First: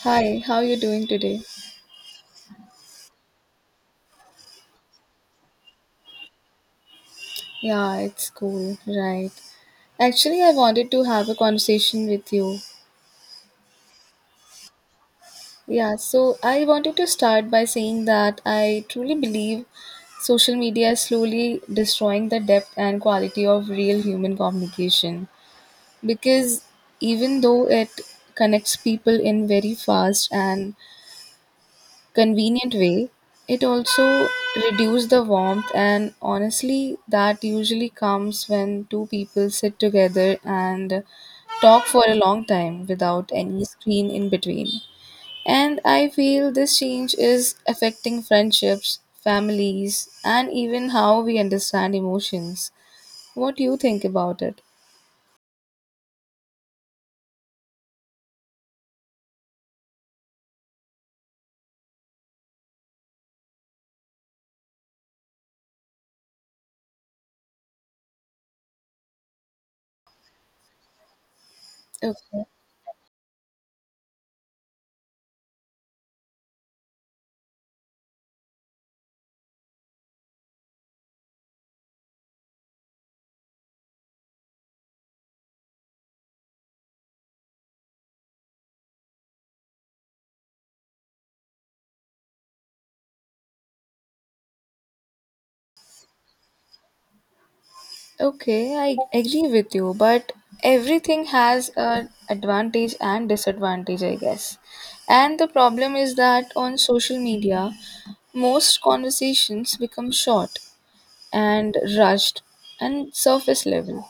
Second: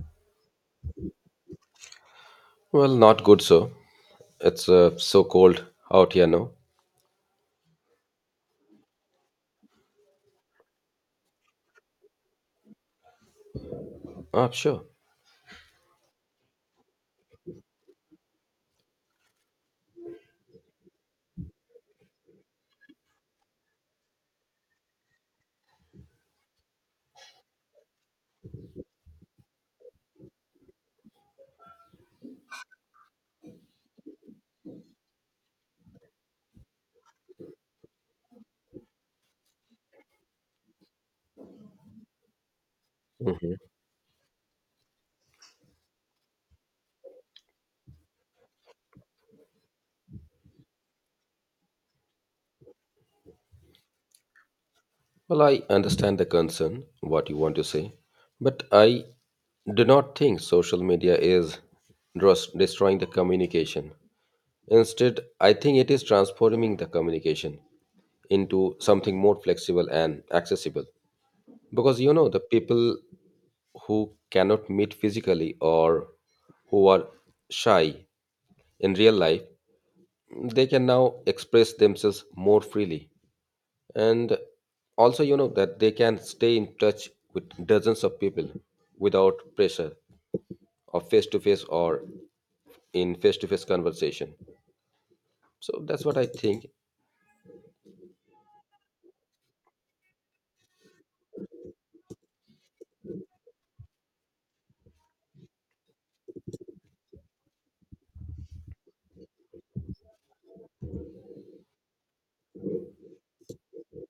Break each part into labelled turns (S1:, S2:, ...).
S1: Hi, how are you doing today?
S2: Well, not good, so it's so cold out here now.
S1: Yeah, it's cool, right. Actually, I wanted to have a conversation with you.
S2: Ah, sure.
S1: Yeah, so I wanted to start by saying that I truly believe social media is slowly destroying the depth and quality of real human communication because even though it connects people in very fast and convenient way. It also reduced the warmth, and honestly, that usually comes when two people sit together and talk for a long time without
S2: Mhm.
S1: any screen in between. And I feel this change is affecting friendships, families, and even how we understand emotions. What do you think about it?
S2: Well, I understand the concern, what you want to say, but I do not think social media is destroying the communication. Instead, I think it is transforming the communication into something more flexible and accessible. Because the
S1: Okay.
S2: people who cannot meet physically or who are shy in real life, they can now express themselves more freely. And also, you know that they can stay in touch with dozens of people without pressure of face to face, or in face to face conversation. So that's what I think.
S1: Okay, I agree with you, but everything has an advantage and disadvantage, I guess. And the problem is that on social media, most conversations become short and rushed and surface level.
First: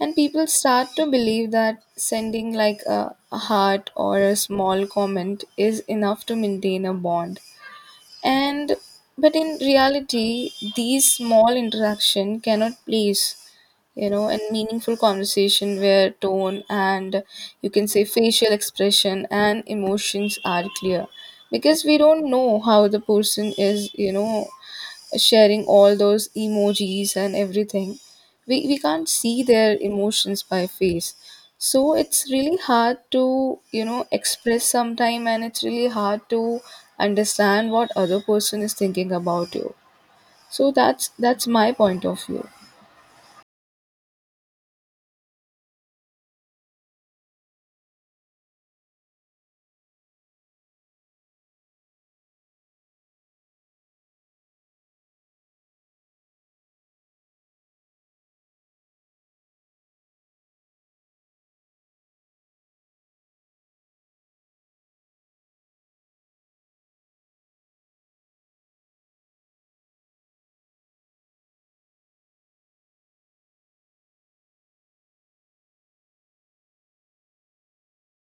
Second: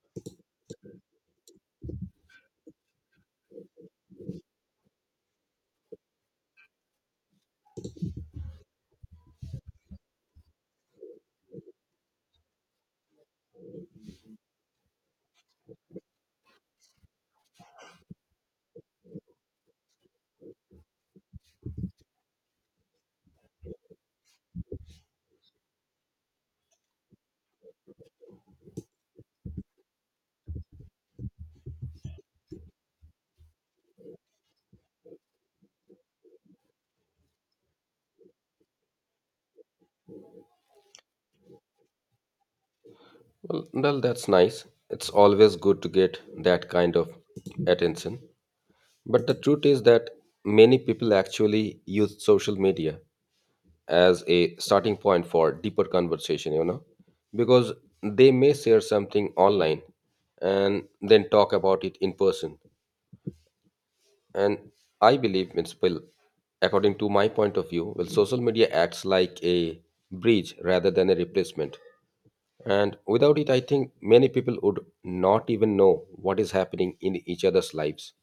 S1: And people start to believe that sending like a heart or a small comment is enough to maintain a bond. And but in reality, these small interaction cannot place, you know, and meaningful conversation where tone and you can say facial expression and emotions are clear. Because we don't know how the person is, you know, sharing all those emojis and everything we can't see their emotions by face, so it's really hard to you know express sometime, and it's really hard to understand what other person is thinking about you. So that's my point of view.
S2: Well, that's nice. It's always good to get that kind of attention, but the truth is that many people actually use social media as a starting point for deeper conversation because they may share something online and then talk about it in person. And I believe it's will, according to my point of view. Well, social media acts like a bridge rather than a replacement, and without it I think many people would not even know what is happening in each other's lives.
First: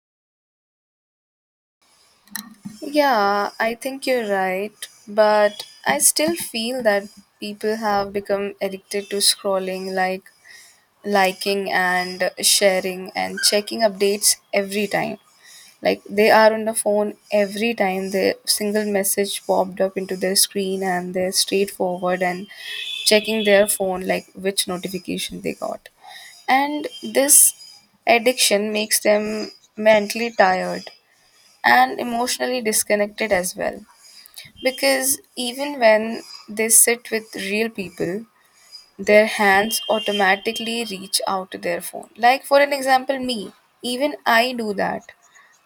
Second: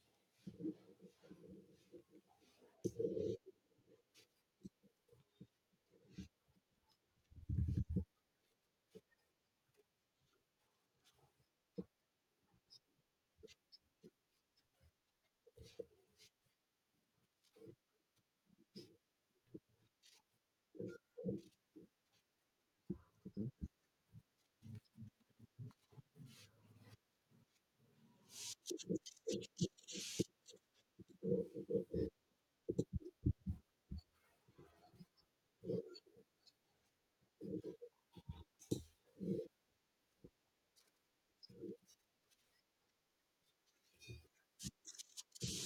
S1: Yeah, I think you're right, but I still feel that people have become addicted to scrolling, like liking and sharing and checking updates every time. Like they are on the phone every time the single message popped up into their screen and they're straightforward and checking their phone like which notification they got. And this addiction makes them mentally tired and emotionally disconnected as well. Because even when they sit with real people, their hands automatically reach out to their phone. Like, for an example, me, even I do that.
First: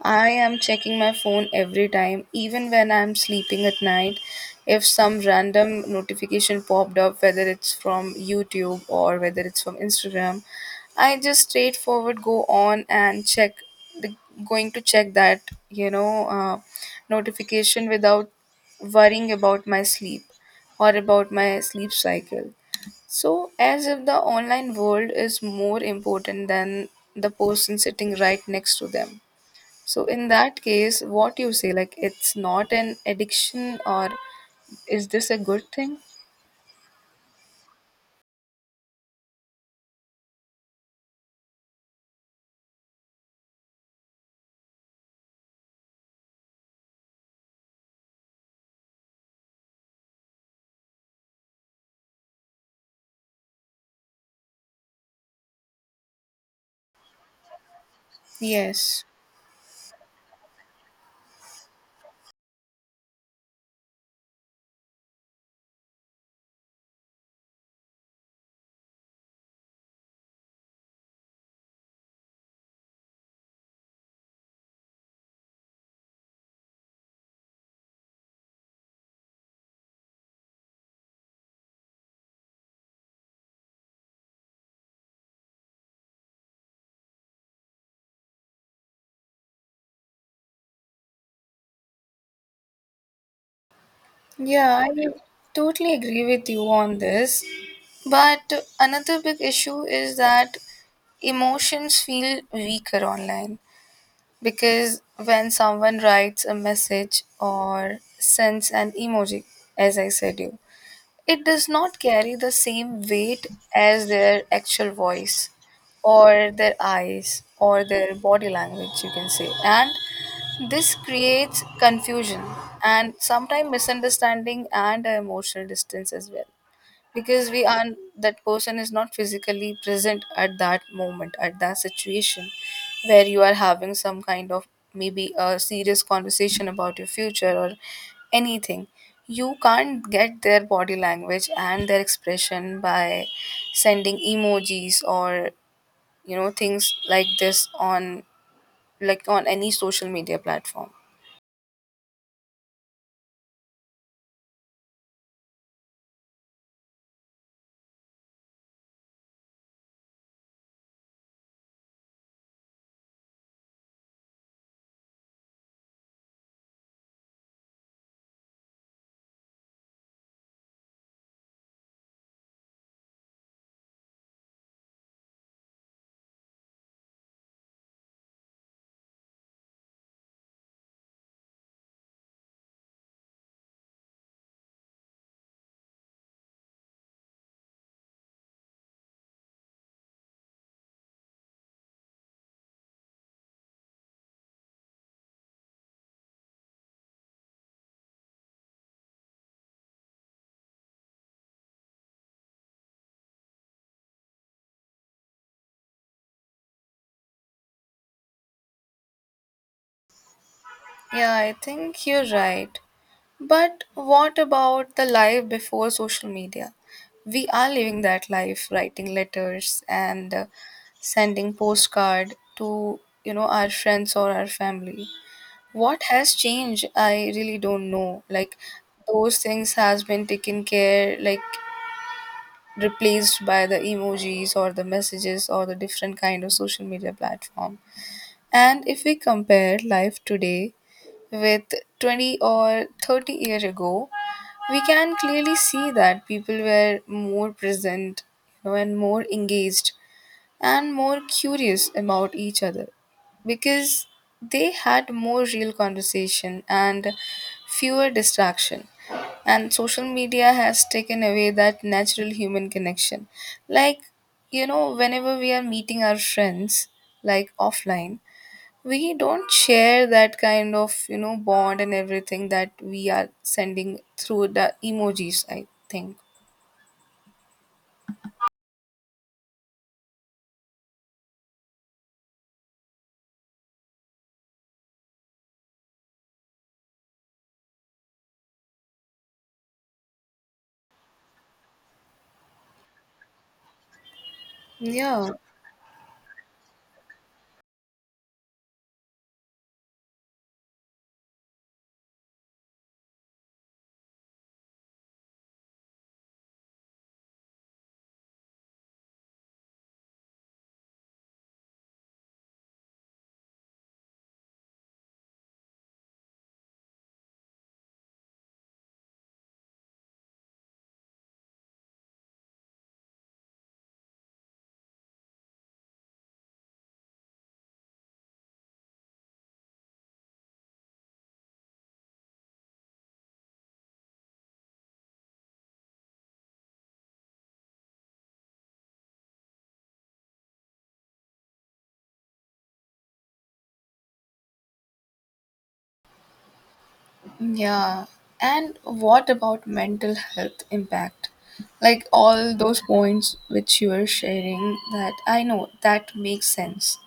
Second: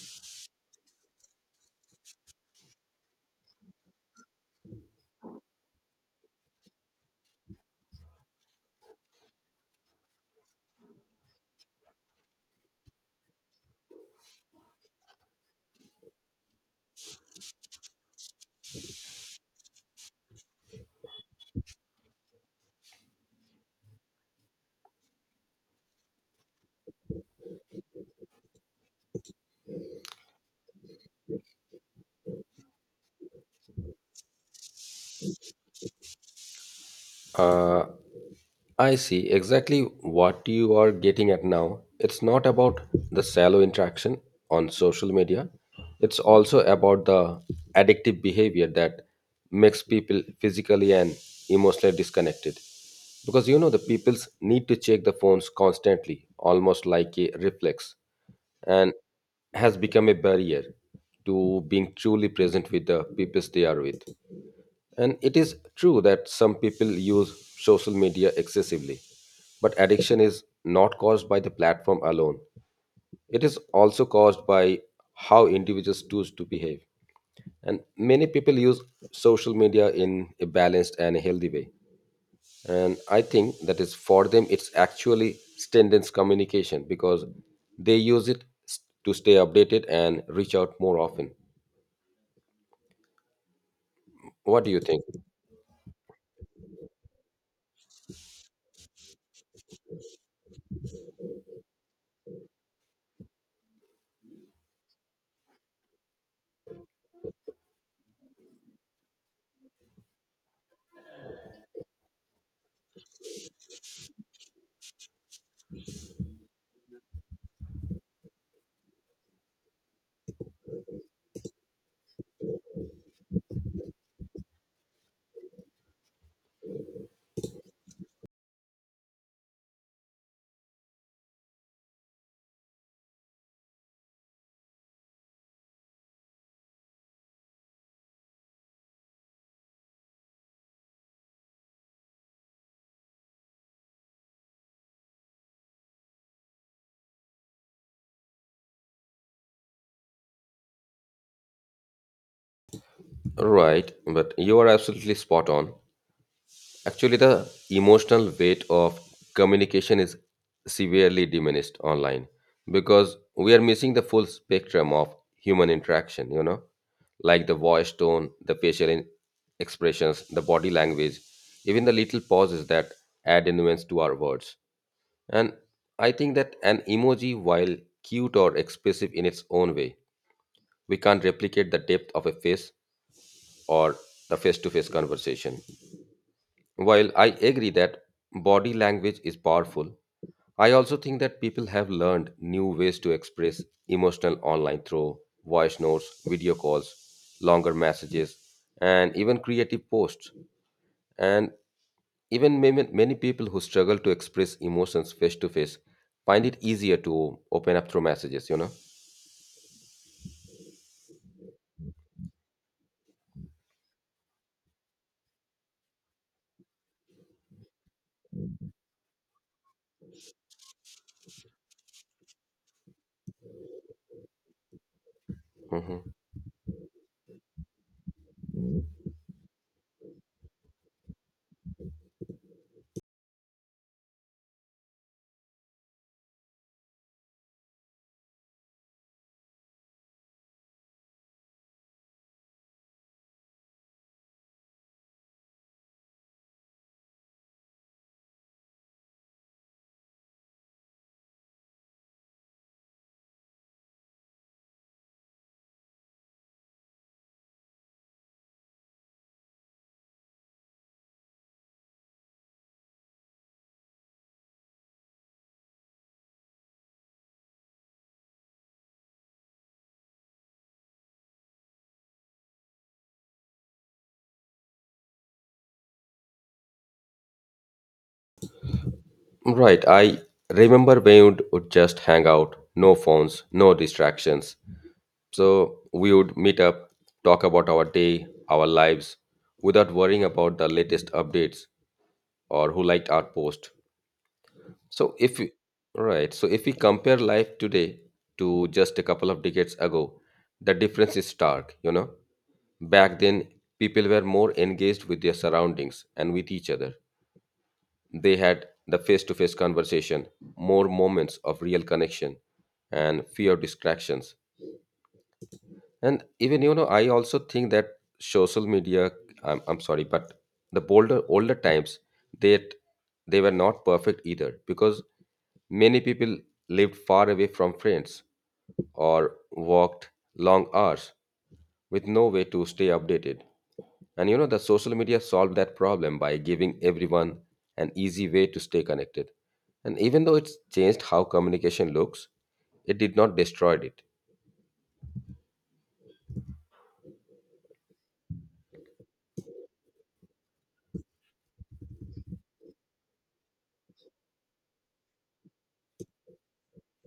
S1: I am checking my phone every time, even when I'm sleeping at night. If some random notification popped up, whether it's from YouTube or whether it's from Instagram, I just straightforward go on and check the, going to check that you know uh, notification without worrying about my sleep or about my sleep cycle, so, as if the online world is more important than the person sitting right next to them. So, in that case, what you say, like it's not an addiction, or is this a good thing?
S2: Uh, I see exactly what you are getting at now. It's not about the shallow interaction on social media, it's also about the addictive behavior that makes people physically and emotionally disconnected. Because the people's need to check the phones constantly, almost like a reflex, and
S1: Yes.
S2: has become a barrier to being truly present with the peoples they are with. And it is true that some people use social media excessively, but addiction is not caused by the platform alone. It is also caused by how individuals choose to behave. And many people use social media in a balanced and a healthy way. And I think that is for them, it's actually strengthens communication because they use it to stay updated and reach out more often. What do you
S1: Yeah, I
S2: think?
S1: will totally agree with you on this. But another big issue is that emotions feel weaker online because when someone writes a message or sends an emoji, as I said you, it does not carry the same weight as their actual voice, or their eyes, or their body language, you can say. And this creates confusion and sometimes misunderstanding and emotional distance as well, because we aren't, that person is not physically present at that moment at that situation where you are having some kind of maybe a serious conversation about your future or anything. You can't get their body language and their expression by sending emojis or you know things like this on like on any social media platform.
S2: Right, but you are absolutely spot on. Actually, the emotional weight of communication is severely diminished online because we are missing the full spectrum of human interaction, like the voice tone, the facial expressions, the body language, even the little pauses that add nuance to our words. And I think that an emoji, while cute or expressive in its own way, we can't replicate the depth of a face or the face to face conversation. While I agree that body language is powerful, I also think that people have learned new ways to express emotional online through voice notes, video calls, longer messages, and even creative posts. And even many many people who struggle to express emotions face to face find it easier to open up through messages, you know?
S1: Yeah, I think you're right. But what about the life before social media? We are living that life, writing letters and sending postcard to you know our friends or our family. What
S2: Mhm.
S1: has changed? I really don't know. Like those things has been taken care, like replaced by the emojis or the messages or the different kind of social media platform. And if we compare life today with 20 or 30 year ago, we can clearly see that people were more present, you know, and more engaged, and more curious about each other because they had more real conversation and fewer distraction. And social media has taken away that natural human connection. Like, you know, whenever we are meeting our friends, like offline, we don't share that kind of you know bond and everything that we are sending through the emojis, I think.
S2: Right. I remember when you would just hang out, no phones, no distractions. So we would meet up, talk about our day, our lives, without worrying about the latest updates or who liked our post. So
S1: yeah
S2: if we, right, so if we compare life today to just a couple of decades ago, the difference is stark. Back then, people were more engaged with their surroundings and with each other. They had the face-to-face conversation, more moments of real connection, and fewer distractions. And even I also think that social media. I'm sorry, but the older times that they were not perfect either, because many people lived far away from friends or walked long hours with no way to stay updated. And the social media solved that problem by giving everyone an easy way to stay connected. And even though it's changed how communication looks, it did not destroy it.
S1: yeah and what about mental health impact? Like all those points which you are sharing, that I know that makes sense,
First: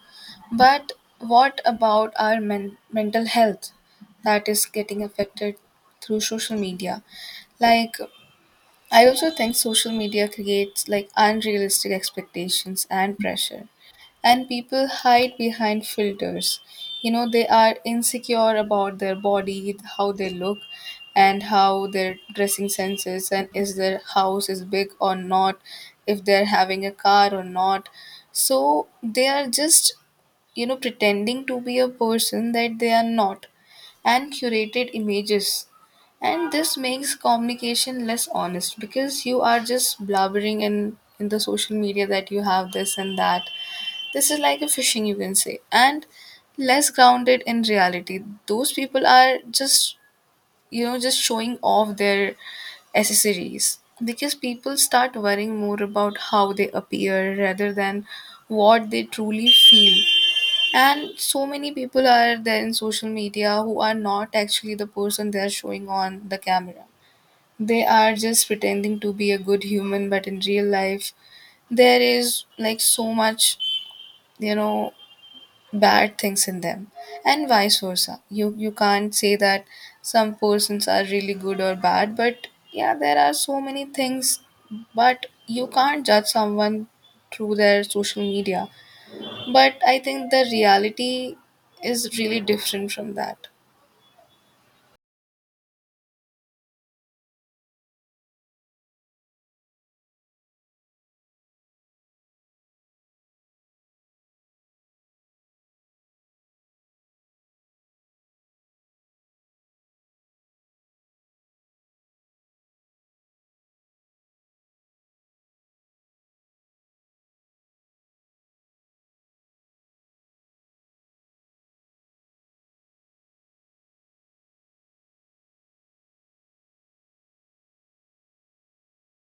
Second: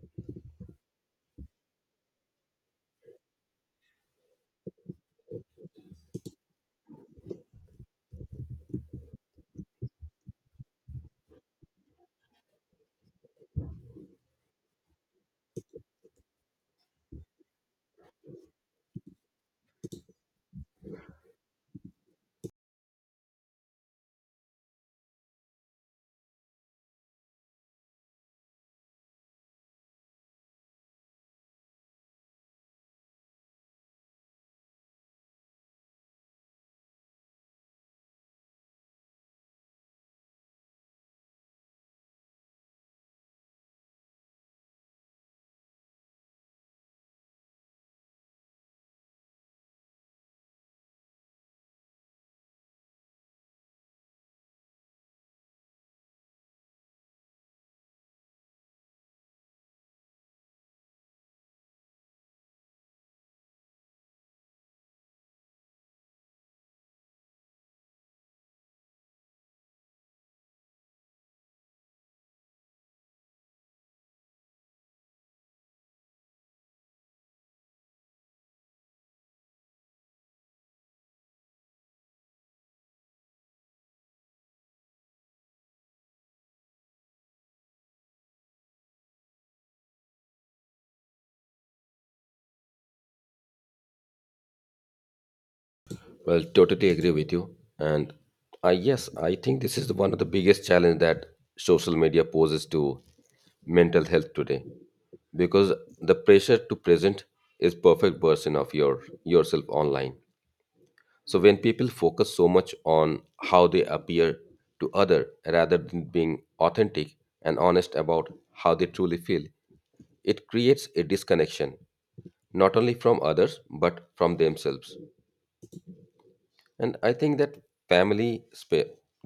S1: but what about our mental health that is getting affected through social media? Like, I also think social media creates like unrealistic expectations and pressure. And people hide behind filters. You know, they are insecure about their body, how they look, and how their dressing sense is, and is their house is big or not, if they're having a car or not. So they are just you know pretending to be a person that they are not, and curated images, and this makes communication less honest because you are just blabbering in the social media that you have this and that. This is like a fishing you can say, and less grounded in reality. Those people are just you know just showing off their accessories because people start worrying more about how they appear rather than what they truly feel. And so many people are there in social media who are not actually the person they are showing on the camera. They are just pretending to be a good human, but in real life, there is like so much, you know, bad things in them, and vice versa. You can't say that some persons are really good or bad, but yeah, there are so many things, but you can't judge someone through their social media, but I think the reality is really different from that.
S2: Well, totally agree with you. And I yes, I think this is one of the biggest challenge that social media poses to mental health today, because the pressure to present is perfect version of yourself online. So when people focus so much on how they appear to other rather than being authentic and honest about how they truly feel, it creates a disconnection not only from others but from themselves. And I think that family spa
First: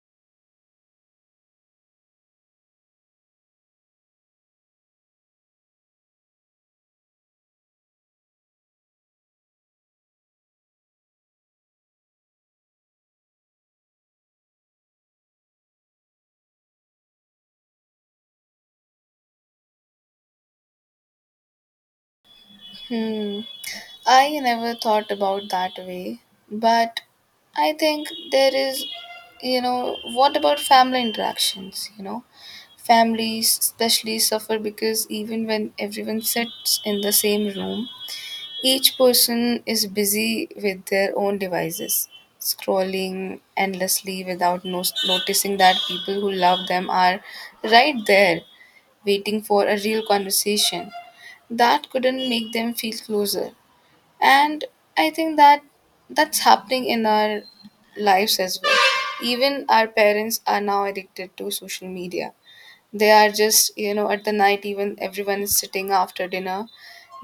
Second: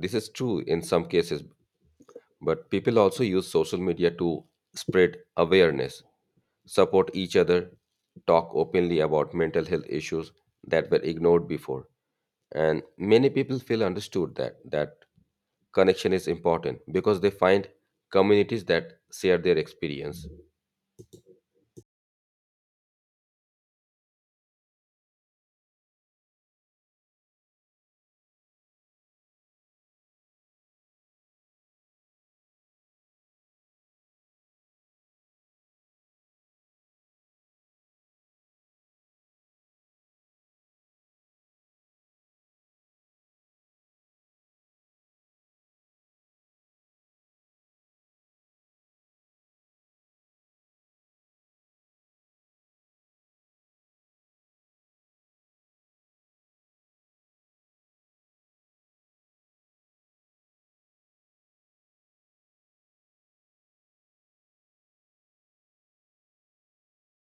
S2: this is true in some cases, but people also use social media to spread awareness, support each other, talk openly about mental health issues that were ignored before. And many people feel understood, that that connection is important, because they find communities that share their experience.
S1: Hmm. I never thought about that way. But I think there is, you know, what about family interactions? You know, families especially suffer because even when everyone sits in the same room, each person is busy with their own devices, scrolling endlessly without noticing that people who love them are right there waiting for a real conversation. That couldn't make them feel closer. And I think that that's happening in our lives as well. Even our parents are now addicted to social media. They are just, you know, at the night, even everyone is sitting after dinner.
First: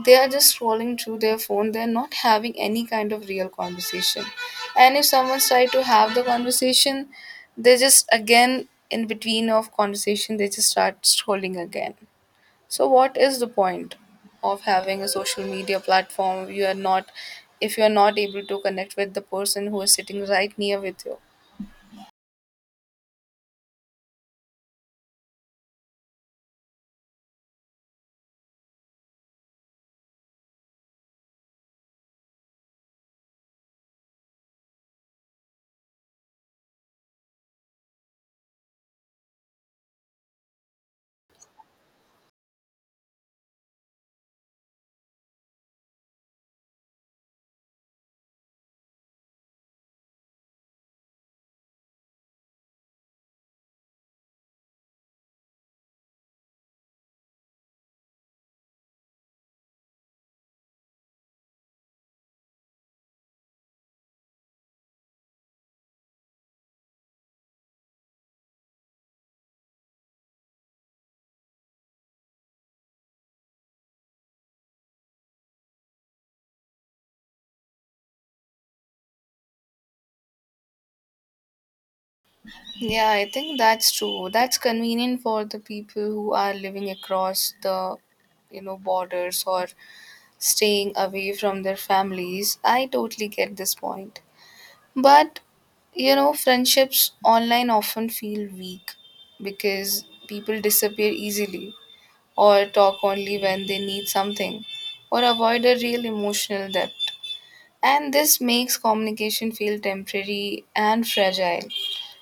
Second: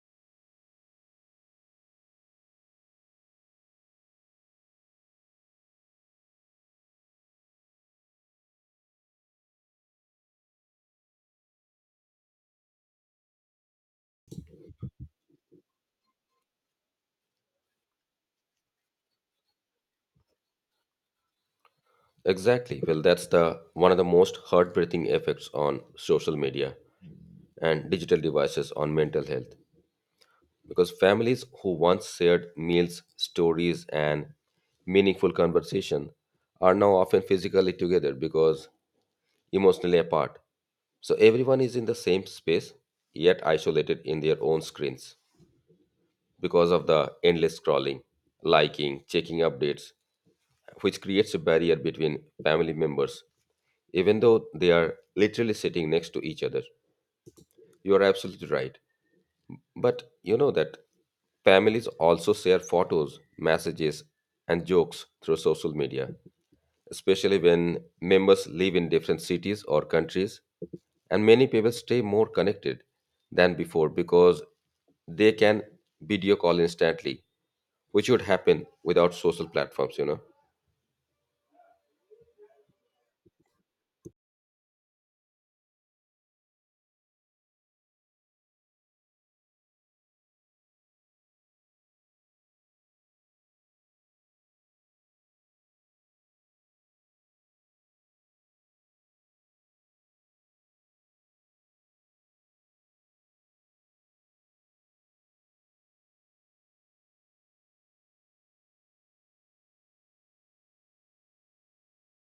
S1: They are just scrolling through their phone. They're not having any kind of real conversation. And if someone's trying to have the conversation, they just again in between of conversation they just start scrolling again. So what is the point of having a social media platform? You are not, if you are not able to connect with the person who is sitting right near with you?
S2: Exactly. Well, that's the one of the most heartbreaking effects on social media and digital devices on mental health. Because families who once shared meals, stories, and meaningful conversation are now often physically together because emotionally apart. So everyone is in the same space yet isolated in their own screens because of the endless scrolling, liking, checking updates, which creates a barrier between family members, even though they are literally sitting next to each other. You are absolutely right. But you know that families also share photos, messages, and jokes through social media, especially when members live in different cities or countries. And many people stay more connected than before because they can video call instantly, which would happen without social platforms.
S1: Yeah, I think that's true. That's convenient for the people who are living across the you know borders or staying away from their families. I totally get this point. But you know, friendships online often feel weak because people disappear easily, or talk only when they need something, or avoid a real emotional depth. And this makes communication feel temporary and fragile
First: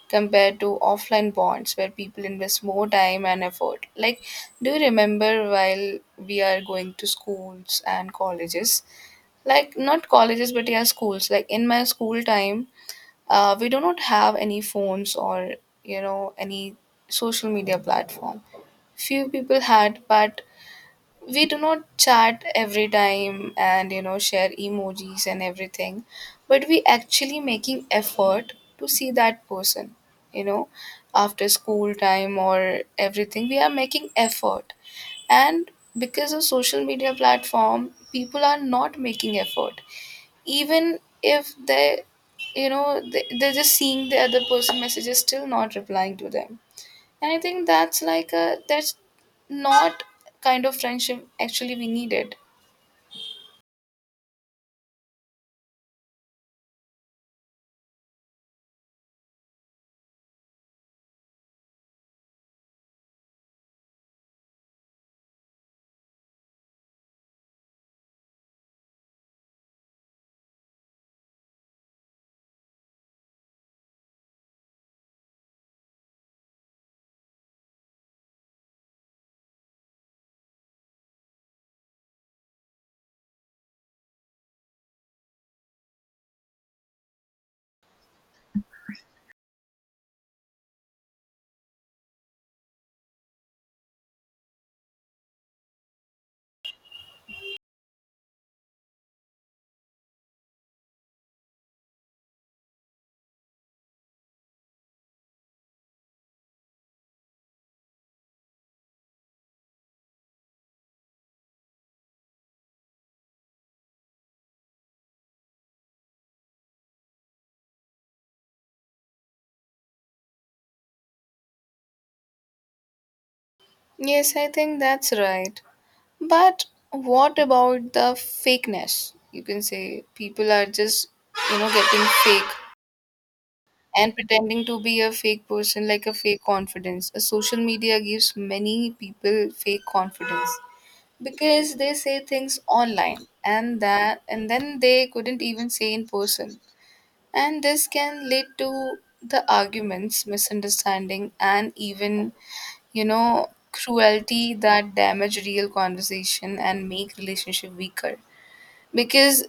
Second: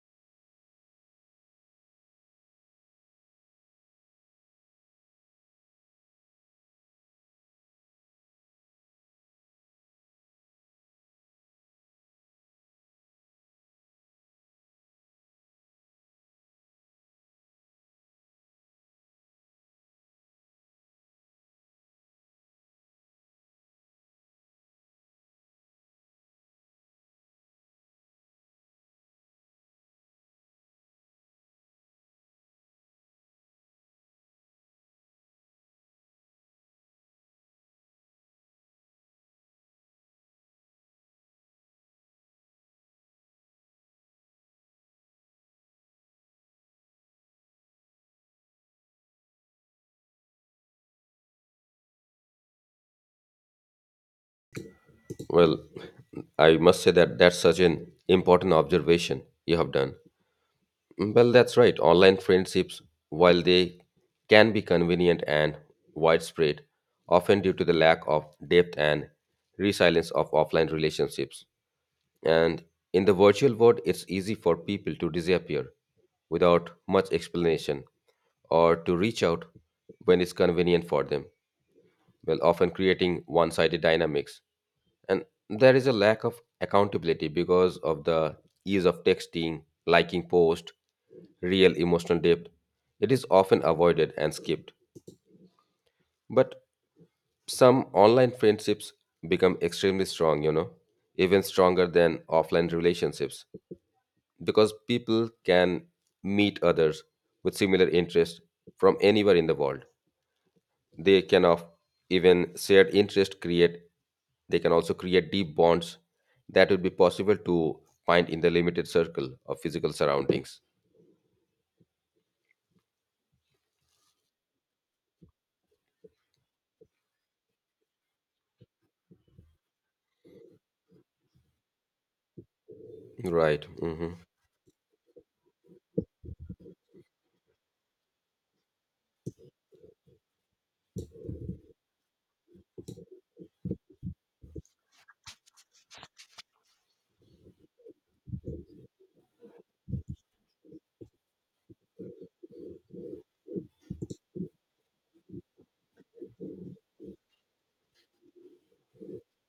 S1: compared to offline bonds where people invest more time and effort. Like, do you remember while we are going to schools and colleges? Like, not colleges, but yeah, schools. Like, in my school time, we do not have any phones or, you know, any social media platform. Few people had, but we do not chat every time and you know share emojis and everything, but we actually making effort to see that person, you know, after school time or everything we are making effort. And because of social media platform people are not making effort, even if they you know they're just seeing the other person messages, still not replying to them. And I think that's like a that's not kind of friendship actually we needed.
S2: Well, I must say that that's such an important observation you have done. Well, that's right. Online friendships, while they can be convenient and widespread, often due to the lack of depth and resilience of offline relationships. And in the virtual world, it's easy for people to disappear without much explanation, or to reach out when it's convenient for them, well, often creating one sided dynamics. And there is a lack of accountability because of the ease of texting, liking post, real emotional depth, it is often avoided and skipped. But some online friendships become extremely strong, even stronger than offline relationships, because people can meet others with similar interests from anywhere in the world. They can of even shared interest create, they can also create deep bonds that would be possible to find in the limited circle of physical surroundings.
S1: Yes, I think that's right. But what about the fakeness? You can say people are just, you know, getting fake
S2: Right. Hmm.
S1: and pretending to be a fake person, like a fake confidence. A social media gives many people fake confidence because they say things online and that and then they couldn't even say in person. And this can lead to the arguments, misunderstanding, and even, you know, cruelty that damage real conversation and make relationship weaker. Because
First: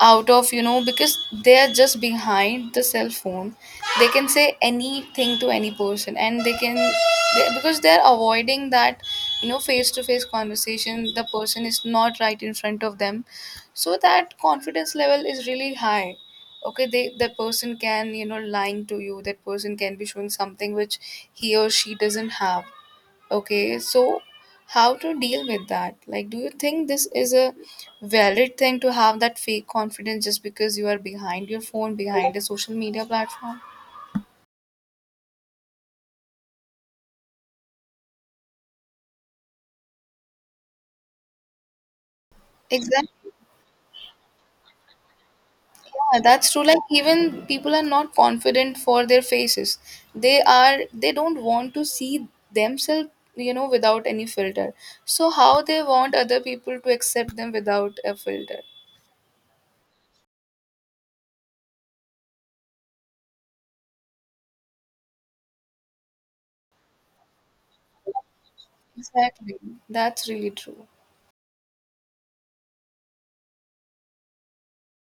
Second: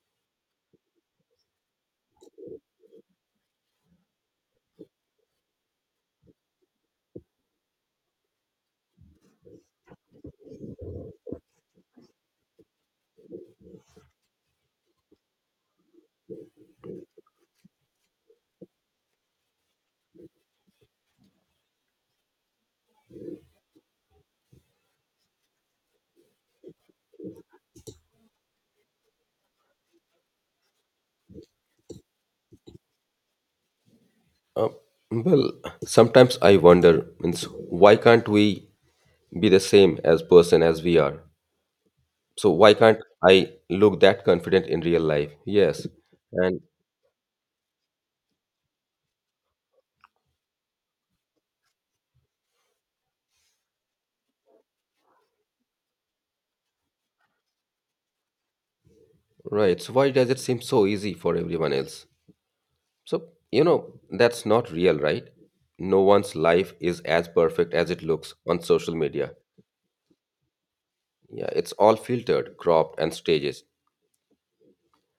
S1: out of you know because they are just behind the cell phone, they can say anything to any person, and they can they, because they're avoiding that you know face to face conversation, the person is not right in front of them, so that confidence level is really high. Okay, they, that person can you know lying to you, that person can be showing something which he or she doesn't have. Okay, so how to deal with that? Like, do you think this is a valid thing to have that fake confidence just because you are behind your phone, behind a social media platform?
S2: uh, well, sometimes I wonder, means, why can't we be the same as person as we are? So why can't
S1: Exactly.
S2: I look that confident in real life? Yes.
S1: Yeah, that's
S2: And
S1: true. Like even people are not confident for their faces. They are, they don't want to see themselves, you know, without any filter. So how they want other people to accept them without a filter?
S2: right, so why does it seem so easy for everyone else? So, that's not real, right? No one's life is as perfect as it looks on social media.
S1: Exactly. That's really true.
S2: Yeah, it's all filtered, cropped, and stages.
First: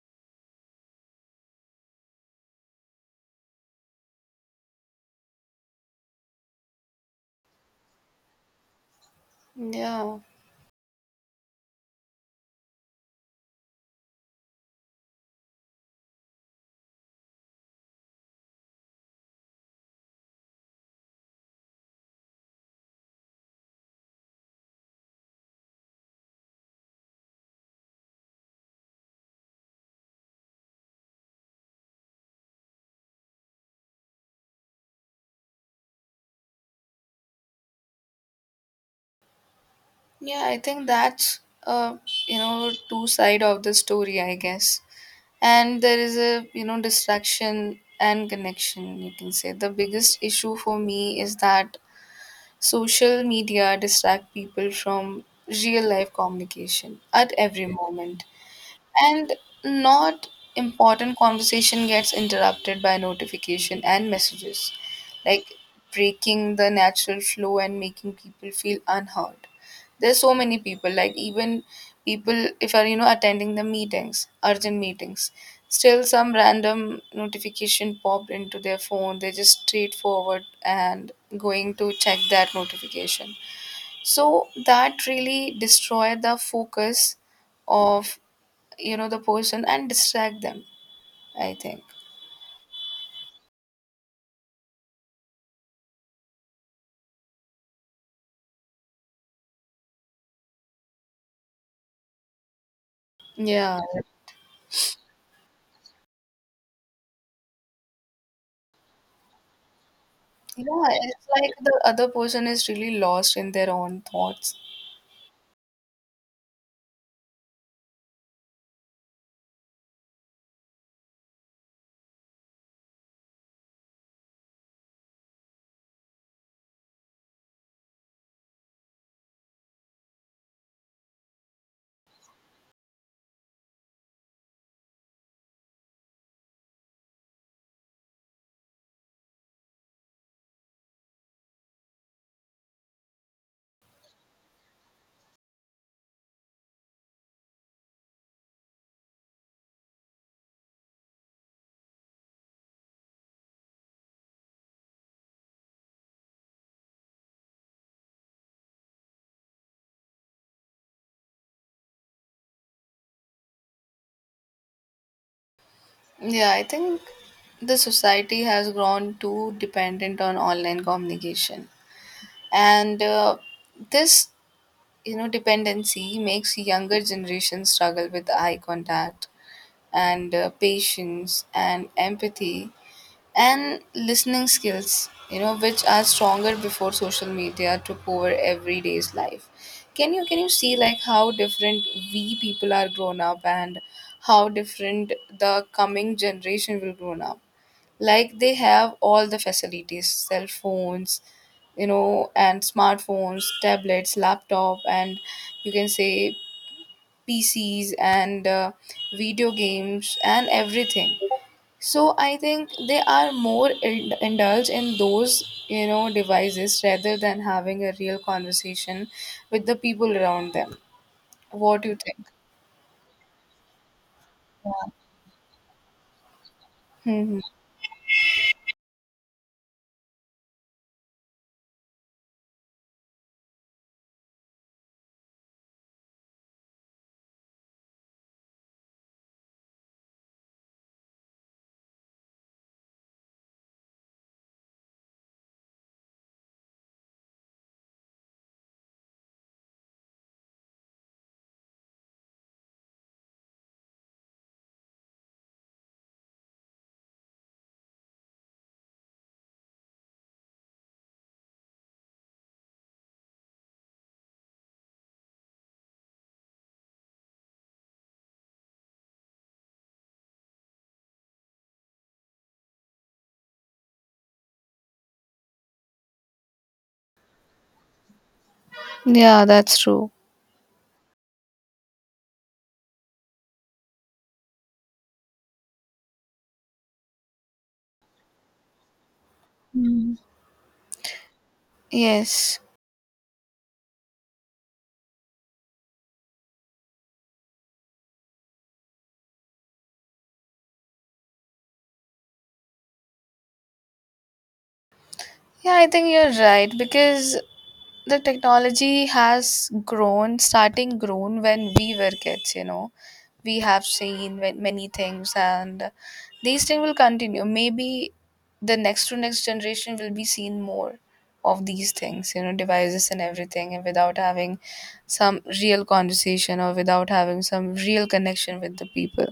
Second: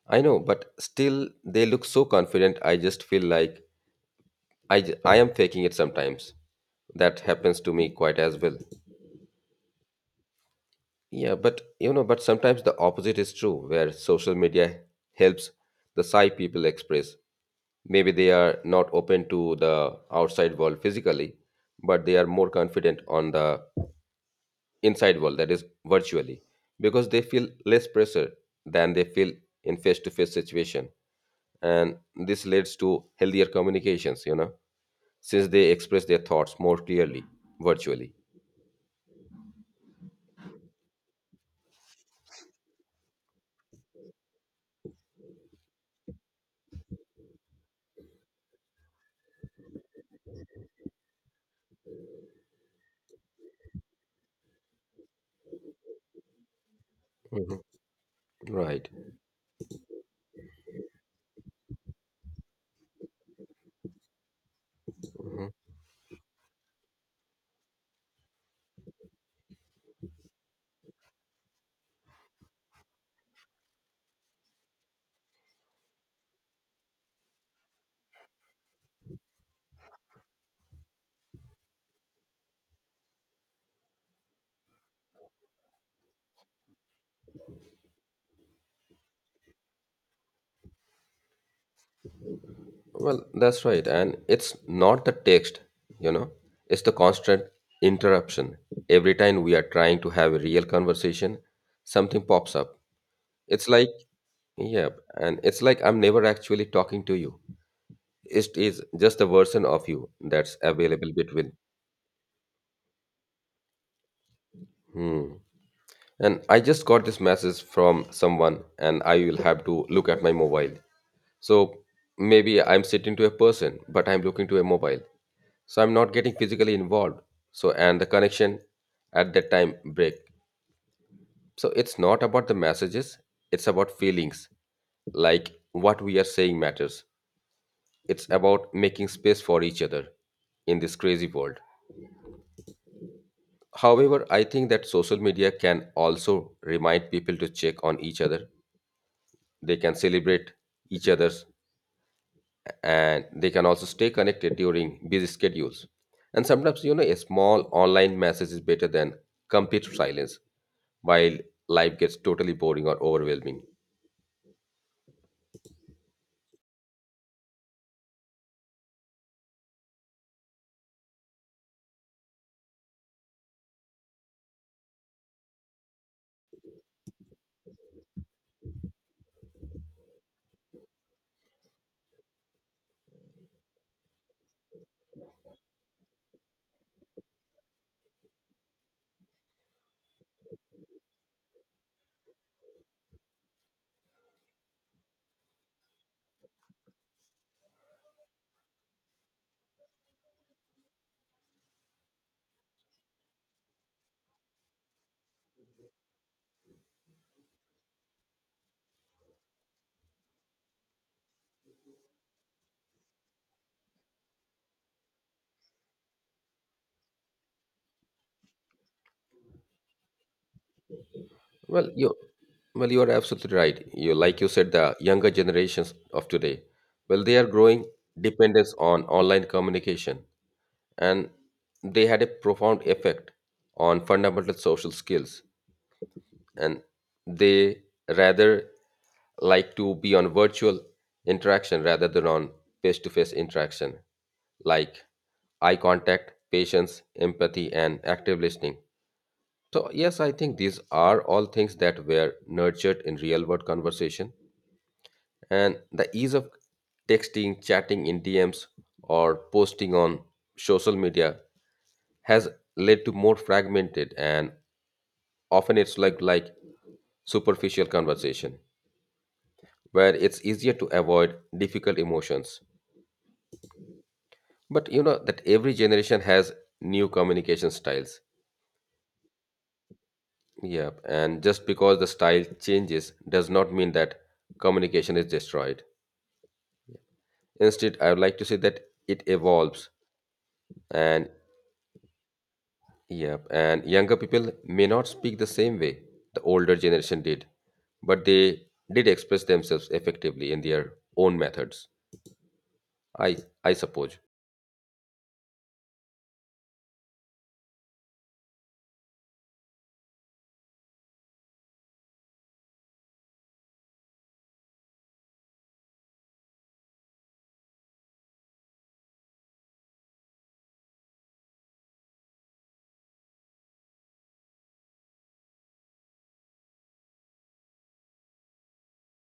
S2: I know, but still, they look so confident. I just feel like I am faking it sometimes. That happens to me quite as well.
S1: Yeah.
S2: Yeah, but sometimes the opposite is true, where social media helps the shy people express. Maybe they are not open to the outside world physically, but they are more confident on the inside world, that is virtually, because they feel less pressure than they feel in face-to-face situation. And this leads to healthier communications, since they express their thoughts more clearly virtually.
S1: Yeah, I think that's uh, you know two side of the story, I guess. And there is a you know distraction and connection. You can say the biggest issue for me is that social media distract people from real life communication at
S2: Mhm.
S1: every moment.
S2: Right.
S1: And not important conversation gets interrupted by notification and messages, like breaking the natural flow and making people feel unheard. There's so many people, like even people if are you know attending the meetings, urgent meetings, still some random notification popped into their phone. They're just straightforward and going to check that notification. So that really destroy the focus of you know the person and distract them, I think.
S2: Well, that's right. And it's not the text, you know, it's the constant interruption. Every time we are trying to have a real conversation, something pops up. It's
S1: Yeah.
S2: like, yeah, and it's like I'm never actually talking to you. It is just a version of you that's
S1: Yeah,
S2: available
S1: it's like
S2: between.
S1: the other person is really lost in their own thoughts.
S2: And I just got this message from someone, and I will have to look at my mobile. So maybe I'm sitting to a person, but I'm looking to a mobile. So I'm not getting physically involved. And the connection at that time break. So it's not about the messages, it's about feelings. Like what we are saying matters. It's about making space for each other in this crazy world. However, I think that social media can also remind people to check on each other, they can celebrate each other's, and they can also stay connected during busy schedules. And sometimes a small online message is better than complete silence, while life gets totally boring or overwhelming.
S1: Yeah, I think the society has grown too dependent on online communication. And this, you know, dependency makes younger generations struggle with eye contact and patience and empathy and listening skills you know which are stronger before social media took over everyday's life. Can you can you see like how different we people are grown up and how different the coming generation will grown up? Like they have all the facilities, cell phones, you know, and smartphones, tablets, laptop, and you can say PCs and video games and everything. So I think they are more indulged in those, you know, devices rather than having a real conversation with the people around them. What do
S2: well
S1: you
S2: you
S1: think?
S2: well you are absolutely right. You, like you said, the younger generations of today, well they
S1: Hmm.
S2: are growing dependence on online communication, and they had a profound effect on fundamental social skills. And they rather like to be on virtual interaction rather than on face to face interaction, like eye contact, patience, empathy, and active listening. So yes, I think these are all things that were nurtured in real world conversation, and the ease of texting, chatting in DMs, or posting on social media has led to more fragmented and often it's like superficial conversation where it's easier to avoid difficult emotions. But you know that every generation has new communication styles.
S1: Yeah, that's true.
S2: Yep, and just because the style changes does not mean that communication is destroyed. Instead, I would like to say that it evolves.
S1: Hmm.
S2: And
S1: Yes.
S2: yep, and younger people may not speak the same way the older generation did, but they did express themselves effectively in their own methods. I I suppose.
S1: Yeah, I think you're right because the technology has grown, starting grown when we were kids, you know, we have seen many things, and these things will continue. Maybe the next to next generation will be seen more of these things, you know, devices and everything, and without having some real conversation or without having some real connection with the people.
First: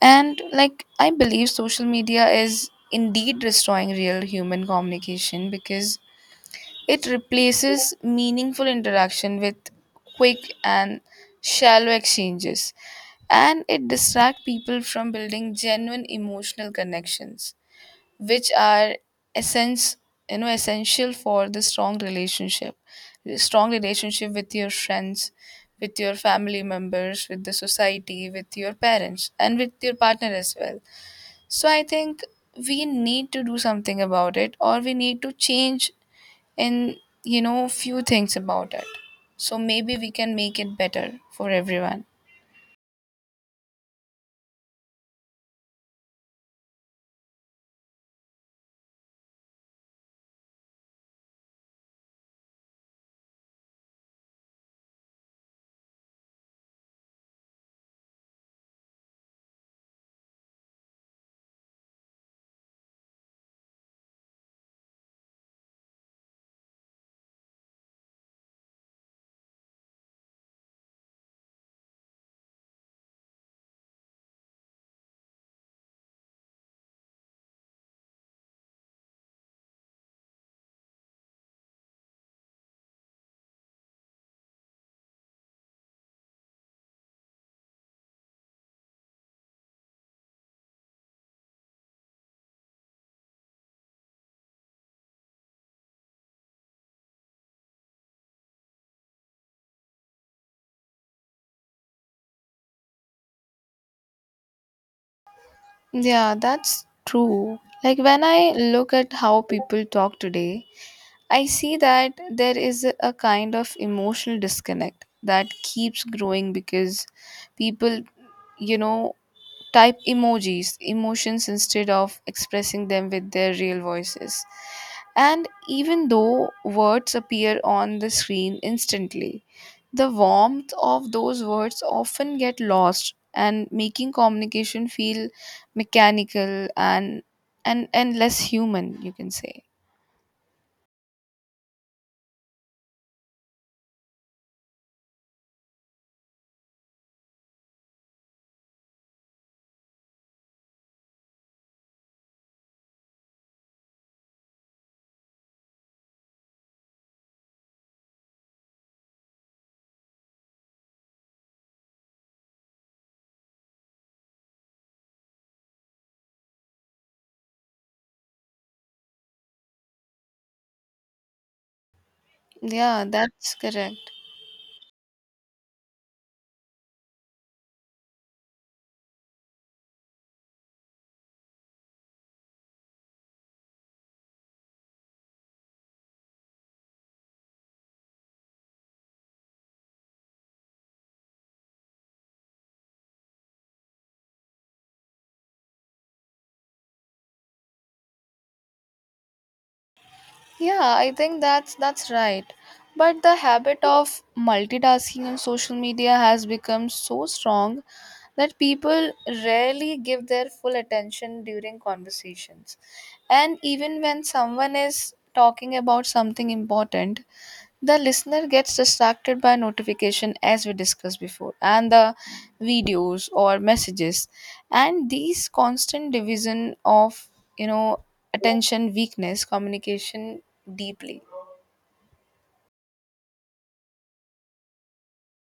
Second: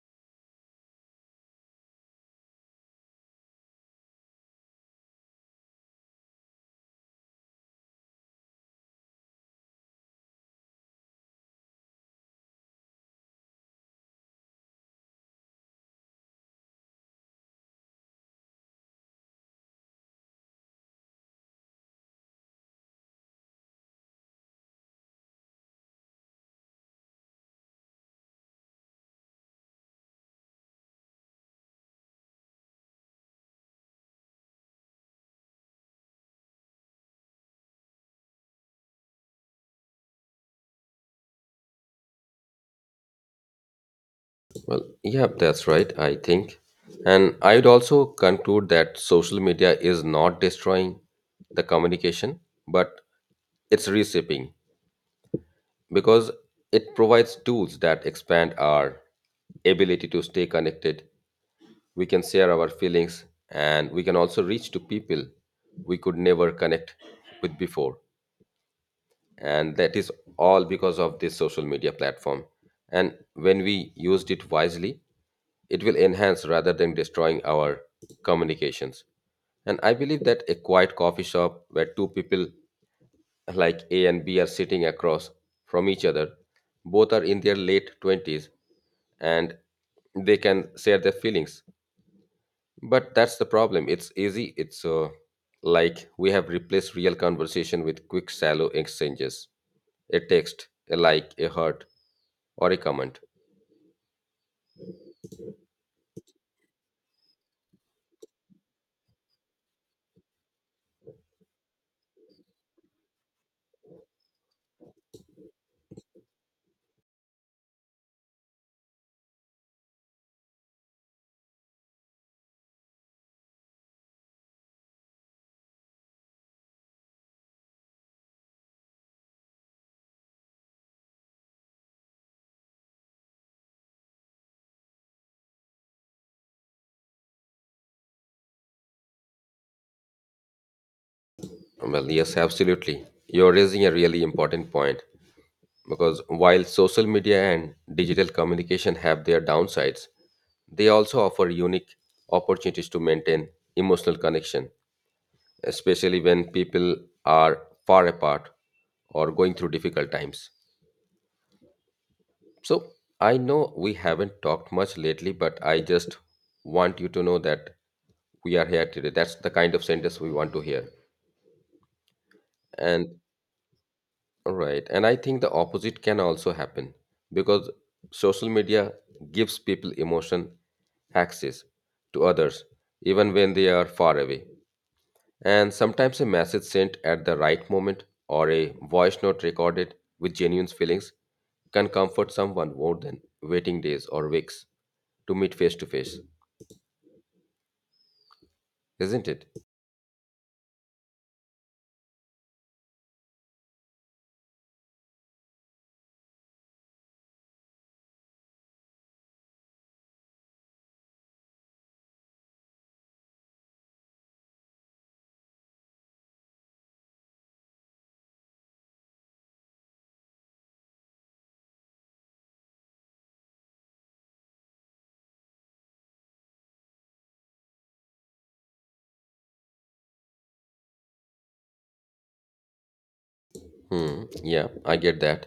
S1: And like I believe social media is indeed destroying real human communication because it replaces meaningful interaction with quick and shallow exchanges, and it distracts people from building genuine emotional connections, which are essence, essential for the strong relationship with your friends, with your family members, with the society, with your parents, and with your partner as well. So I think we need to do something about it, or we need to change and you know few things about it, so maybe we can make it better for everyone.
S2: Well, yeah, that's right, I think. And I would also conclude that social media is not destroying the communication, but it's reshaping because it provides tools that expand our ability to stay connected. We can share our feelings and we can also reach to people we could never connect with before. And that is all because of this social media platform. And when we used it wisely, it will enhance rather than destroying our communications. And I believe that a quiet coffee shop where two people like A and B are sitting across from each other, both are in their late 20s and they can share their feelings. But that's the problem. It's easy. It's like we have replaced real conversation with quick, shallow exchanges, a text, a like, a heart, or a comment.
S1: Yeah, that's true. Like when I look at how people talk today, I see that there is a kind of emotional disconnect that keeps growing because people, you know, type emojis, emotions instead of expressing them with their real voices. And even though words appear on the screen instantly, the warmth of those words often get lost and making communication feel mechanical and less human, you can say.
S2: Well, yes, absolutely. You're raising a really important point, because while social media and digital communication have their downsides, they also offer unique opportunities to maintain emotional connection, especially when people are far apart or going through difficult times. So, I know we haven't talked much lately, but I just want you to know that we are here today. That's the kind of sentence we want to hear.
S1: Yeah,
S2: And
S1: that's correct.
S2: right. And I think the opposite can also happen because social media gives people emotion, access to others, even when they are far away. And sometimes a message sent at the right moment or a voice note recorded with genuine feelings can comfort someone more than waiting days or weeks to meet face to face, isn't it?
S1: Yeah, I think that's right. But the habit of multitasking on social media has become so strong that people rarely give their full attention during conversations. And even when someone is talking about something important, the listener gets distracted by notification, as we discussed before, and the videos or messages, and these constant division of, you know, attention weakness communication deeply.
S2: Hmm. Yeah, I get that.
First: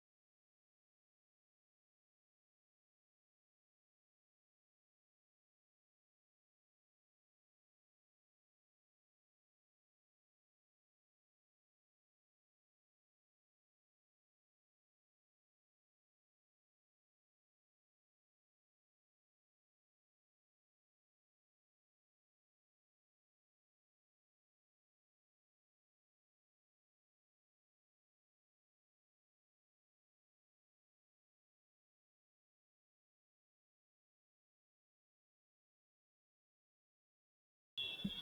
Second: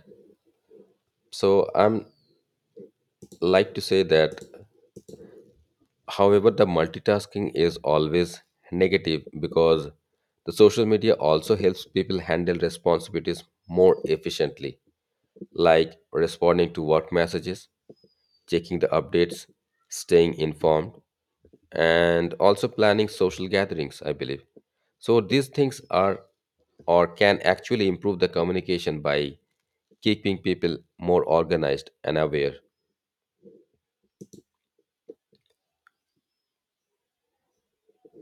S2: So I'm like to say that however, the multitasking is always negative because the social media also helps people handle responsibilities more efficiently, like responding to work messages, checking the updates, staying informed, and also planning social gatherings, I believe. So these things are or can actually improve the communication by keeping people more organized and aware.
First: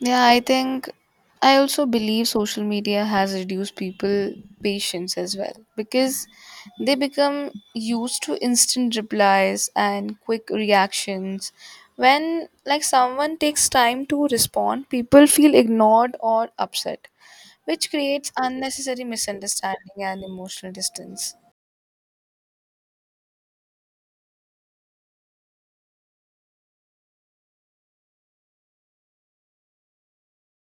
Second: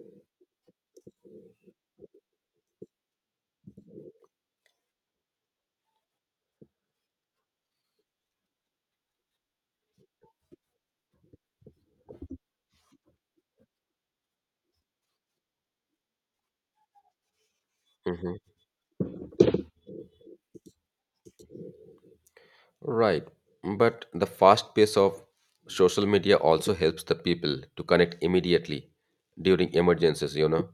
S1: Yeah, I think I also believe social media has reduced people patience as well because they become used to instant replies and quick reactions. When like someone takes time to respond, people feel ignored or upset, which creates
S2: Mm-hmm.
S1: unnecessary misunderstanding and emotional distance.
S2: Right. But the fast pace of social media also helps the people to connect immediately during emergencies,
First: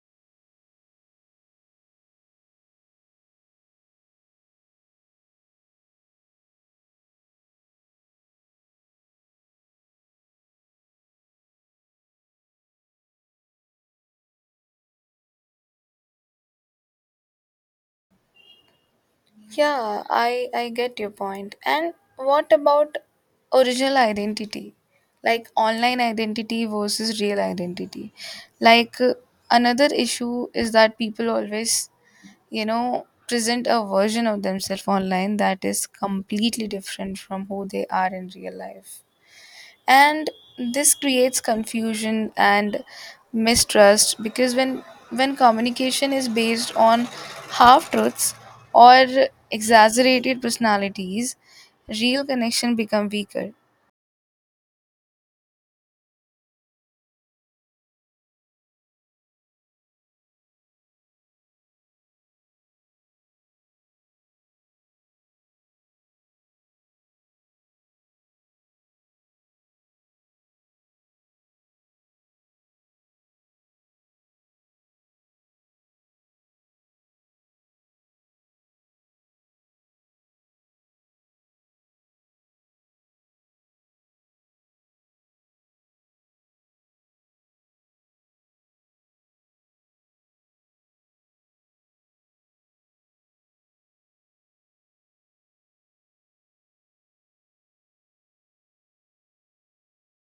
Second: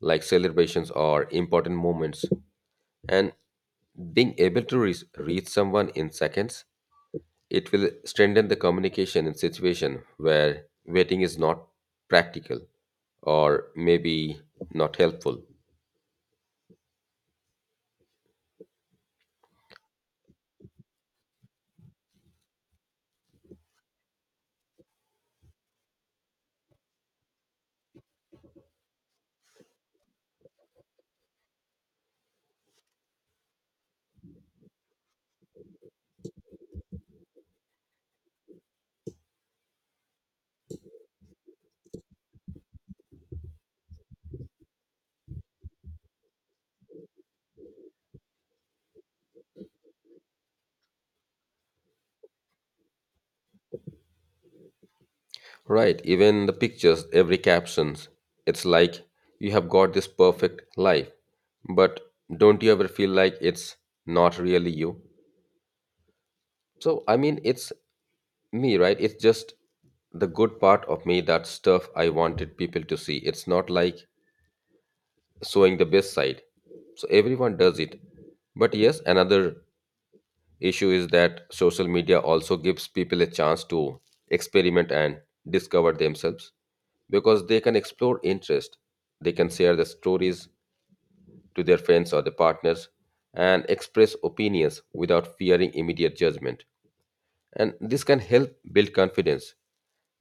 S2: like celebrations or important moments. And being able to reach someone in seconds, it will strengthen the communication in situation where waiting is not practical or maybe not helpful.
S1: Yeah, I get your point. And what about original identity? Like online identity versus real identity. Like another issue is that people always, you know, present a version of themselves online that is completely different from who they are in real life, and this creates confusion and mistrust because when communication is based on half truths or exaggerated personalities, real connection become weaker.
S2: Right, even the pictures, every captions. It's like you have got this perfect life, but don't you ever feel like it's not really you? So, I mean, it's me, right? It's just the good part of me, that stuff I wanted people to see. It's not like showing the best side. So, everyone does it. But yes, another issue is that social media also gives people a chance to experiment and discover themselves because they can explore interest, they can share their stories to their friends or their partners and express opinions without fearing immediate judgment, and this can help build confidence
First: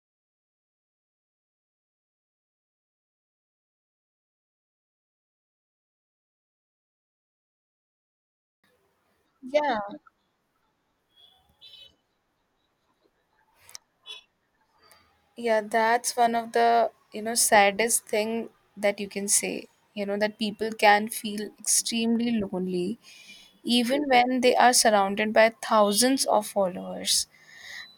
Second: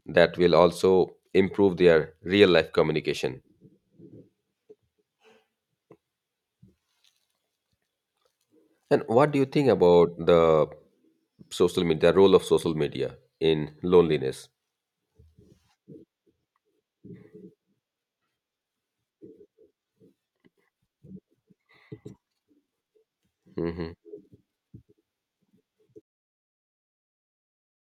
S2: that will also improve their real life communication. And what do you think
S1: Yeah.
S2: about the social media, role of social media in loneliness?
S1: Yeah, that's one of the, you know, saddest thing that you can say, you know, that people can feel extremely lonely
S2: Hmm.
S1: even when they are surrounded by thousands of followers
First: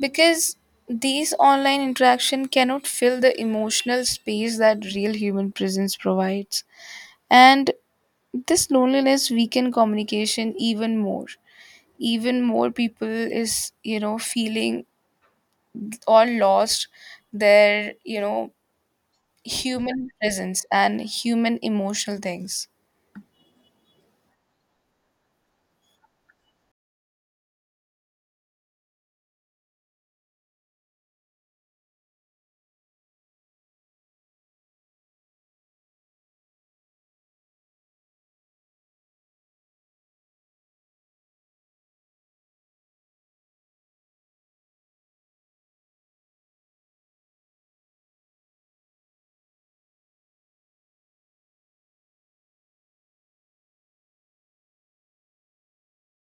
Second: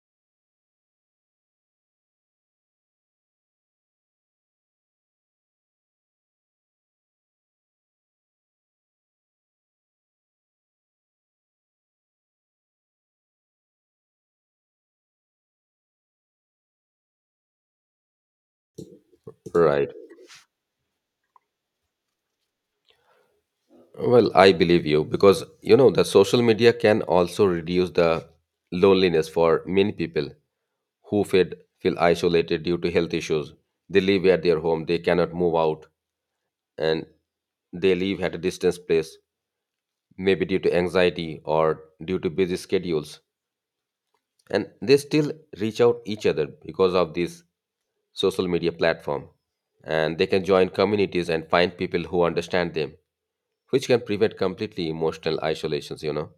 S1: because these online interaction cannot fill the emotional space that real human presence provides. And this loneliness weaken communication even more, even more people is, you know, feeling or lost their, you know,
S2: Right.
S1: human presence and human emotional things.
S2: Well, I believe you because you know the social media can also reduce the loneliness for many people who feel isolated due to health issues. They live at their home, they cannot move out, and they live at a distance place, maybe due to anxiety or due to busy schedules. And they still reach out each other because of this social media platform. And they can join communities and find people who understand them, which can prevent completely emotional isolations,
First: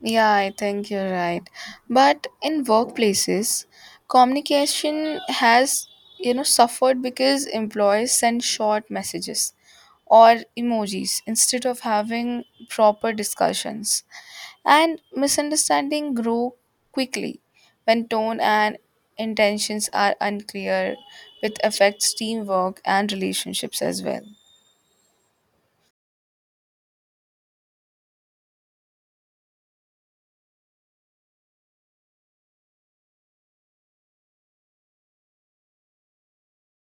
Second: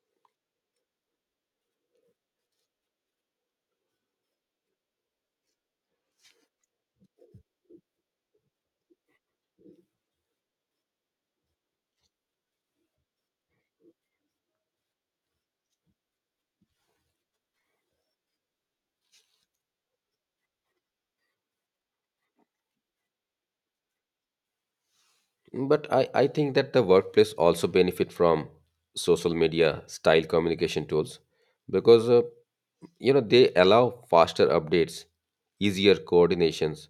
S1: Yeah, I think you're right. But in workplaces, communication has, you know, suffered because employees send short messages or emojis instead of having proper discussions. And misunderstanding grow quickly when tone and intentions are unclear, which affects teamwork and relationships as well.
S2: But I think that the workplace also benefit from social media style communication tools because you know they allow faster updates, easier coordinations,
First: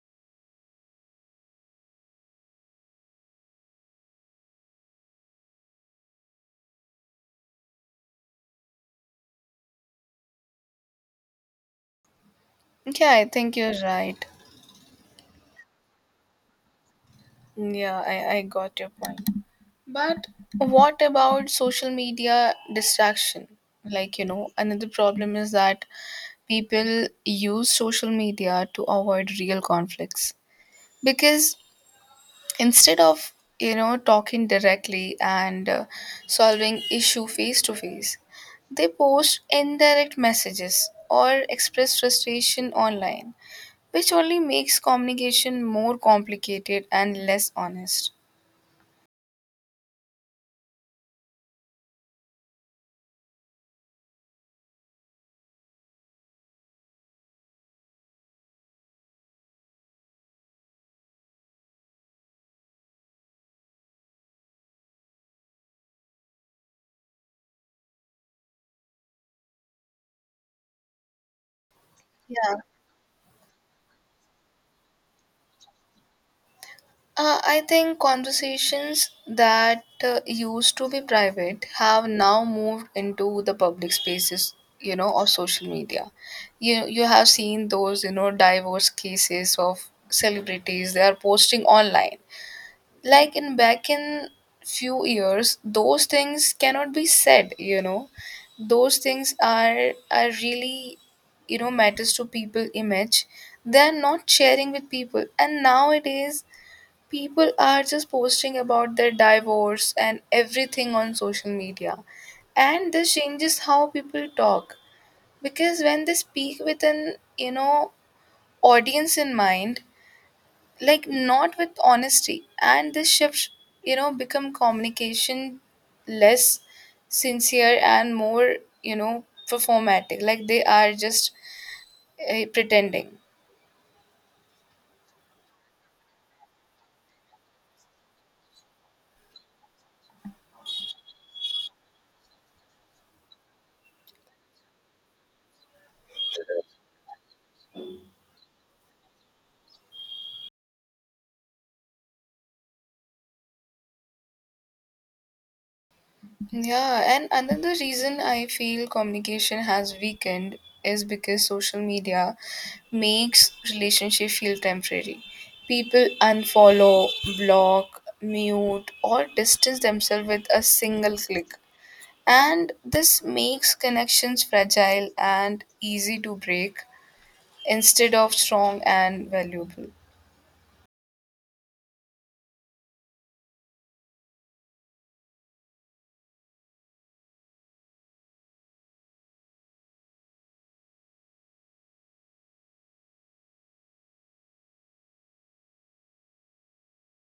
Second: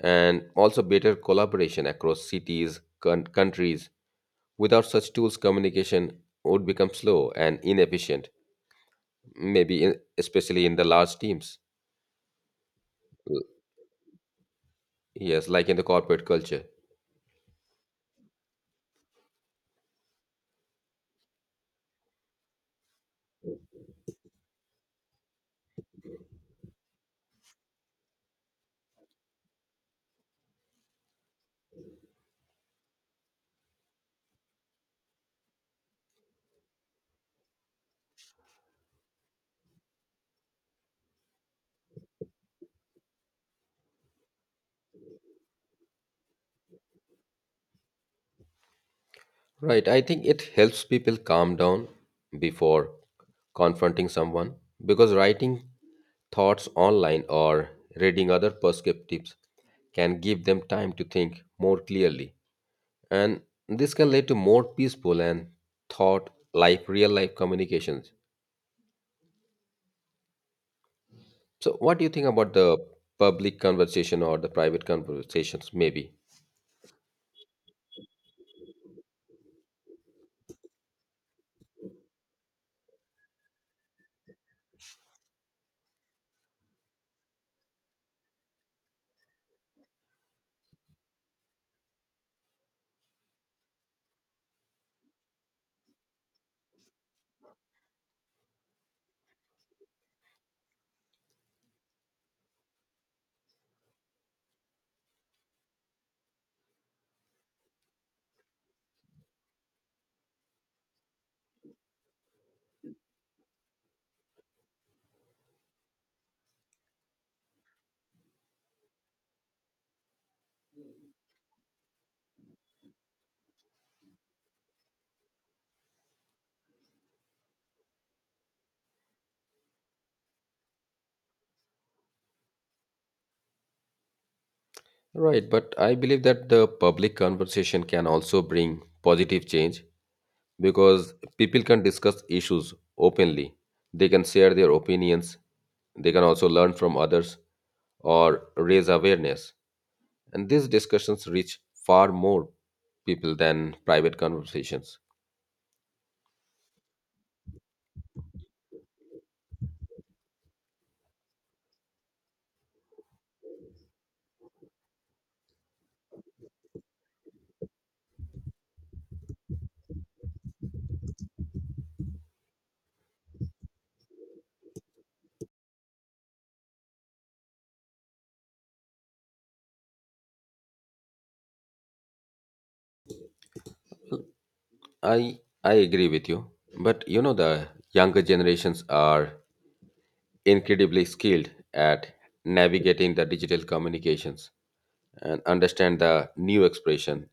S2: and also better collaboration across cities, con- countries. Without such tools, communication would become slow and inefficient, maybe in, especially in the large teams.
S1: Yeah, I think you're right.
S2: Yes, like in the corporate culture.
S1: Yeah, I got your point. But what about social media distraction? Like, you know, another problem is that people use social media to avoid real conflicts because instead of, you know, talking directly and solving issue face to face, they post indirect messages or express frustration online, which only makes communication more complicated and less honest.
S2: Right. I think it helps people calm down before confronting someone because writing thoughts online or reading other perspectives can give them time to think more clearly. And this can lead to more peaceful and thought life, real life communications. So, what do you think
S1: Yeah.
S2: about the public conversation or the private conversations, maybe?
S1: I think conversations that used to be private have now moved into the public spaces, you know, of social media. You have seen those, you know, divorce cases of celebrities they are posting online. Like in back in few years, those things cannot be said, you know. Those things are really, you know, matters to people image. They are not sharing with people, and nowadays people are just posting about their divorce and everything on social media. And this changes how people talk because when they speak with an, you know, audience in mind, like not with honesty, and this shift, you know, become communication less sincere and more, you know, performatic, like they are just pretending.
S2: Right, but I believe that the public conversation can also bring positive change because people can discuss issues openly. They can share their opinions. They can also learn from others or raise awareness. And these discussions reach far more people than private conversations.
S1: Yeah, and another reason I feel communication has weakened is because social media makes relationship feel temporary. People unfollow, block, mute, or distance themselves with a single click. And this makes connections fragile and easy to break instead of strong and valuable.
S2: I agree with you, but you know the younger generations are incredibly skilled at navigating the digital communications and understand the new expression.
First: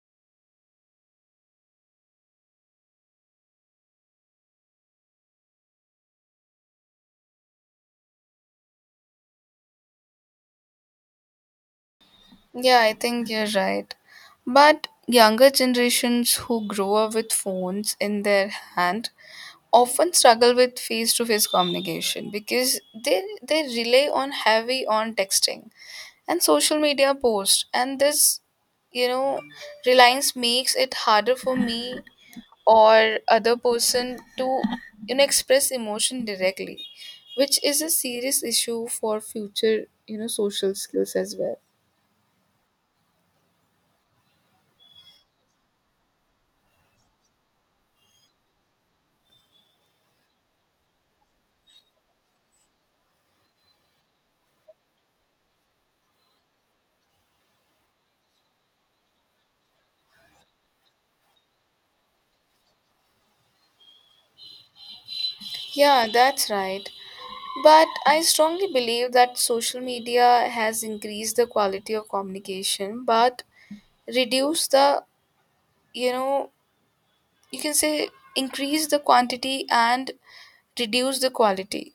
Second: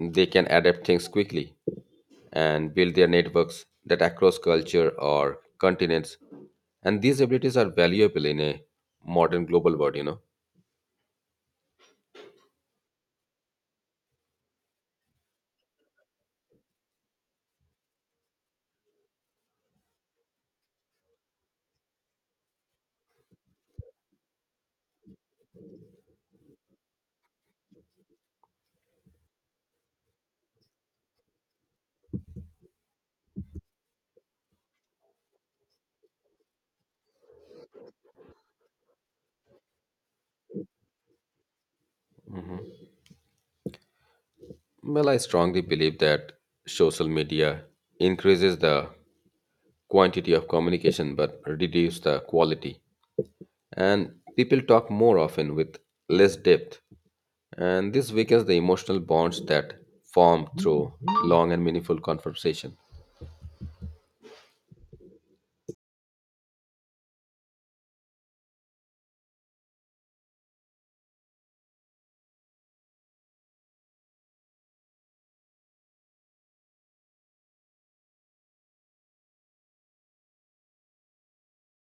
S2: They can adapt things quickly and build their networks that across culture or continents. And these abilities are valuable in a modern global world, you know.
S1: Yeah, I think you're right. But younger generations who grow up with phones in their hand often struggle with face to face communication because they rely on heavy on texting and social media posts, and this, you know, reliance makes it harder for me or other person to, you know, express emotion directly, which is a serious issue for future, you know, social skills as well.
S2: Well, I strongly believe that social media increases the quantity of communication but reduces the quality. And people talk more often with less depth. And this weakens the emotional bonds that form through long and meaningful conversation.
S1: Yeah, that's right. But I strongly believe that social media has increased the quality of communication but reduce the, you know, you can say increase the quantity and reduce the quality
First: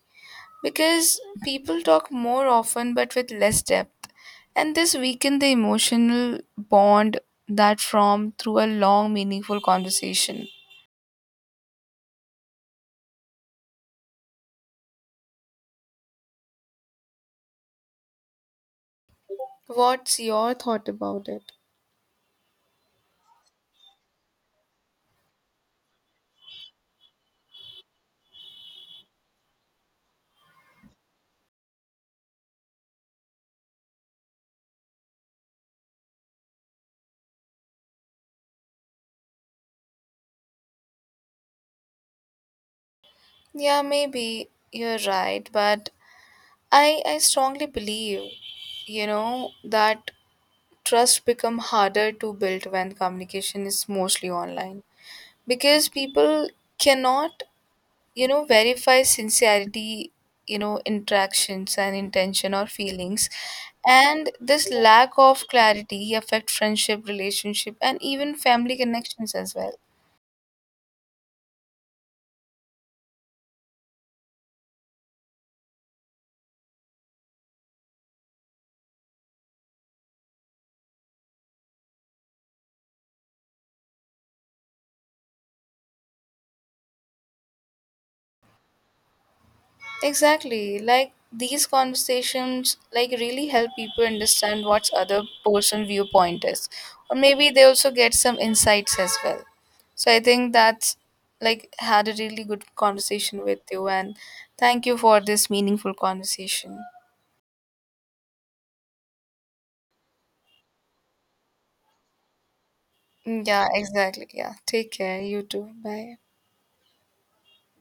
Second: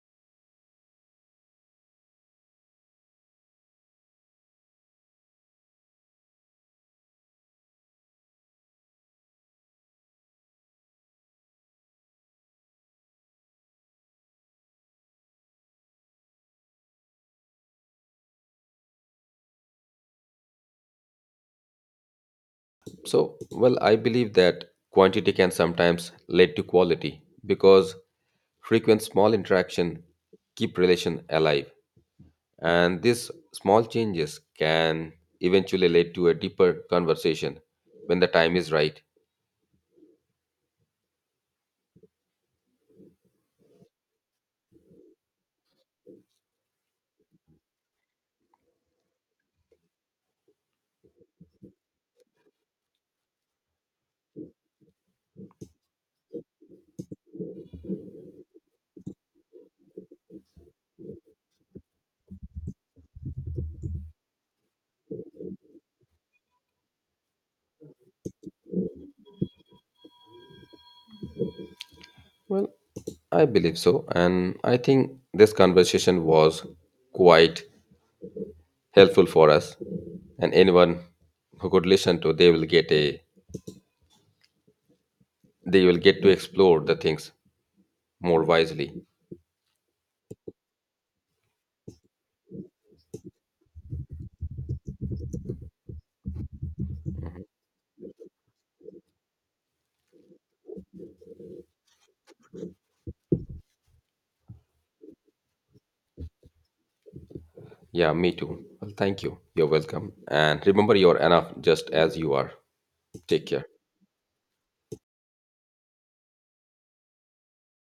S1: because people talk more often but with less depth, and this weaken the emotional bond that formed through a long meaningful conversation. What's your thought about it?
S2: So, well, I believe that quantity can sometimes lead to quality because frequent small interaction keep relation alive. And these small changes can eventually lead to a deeper conversation when the time is right.
S1: Yeah, maybe you're right. But I strongly believe, you know, that trust become harder to build when communication is mostly online because people cannot, you know, verify sincerity, you know, interactions and intention or feelings. And this lack of clarity affect friendship relationship and even family connections as well.
S2: Well, I believe so. And I think this conversation was quite helpful for us and anyone who could listen to they will get a they will get to explore the things more wisely.
S1: Exactly. Like these conversations like really help people understand what's other person viewpoint is. Or maybe they also get some insights as well. So I think that's like had a really good conversation with you, and thank you for this meaningful conversation.
S2: Yeah, me too. Well, thank you. You're welcome, and remember you're enough just as you are.
S1: Mm,
S2: Take care.
S1: yeah, exactly. Yeah. Take care. You too. Bye.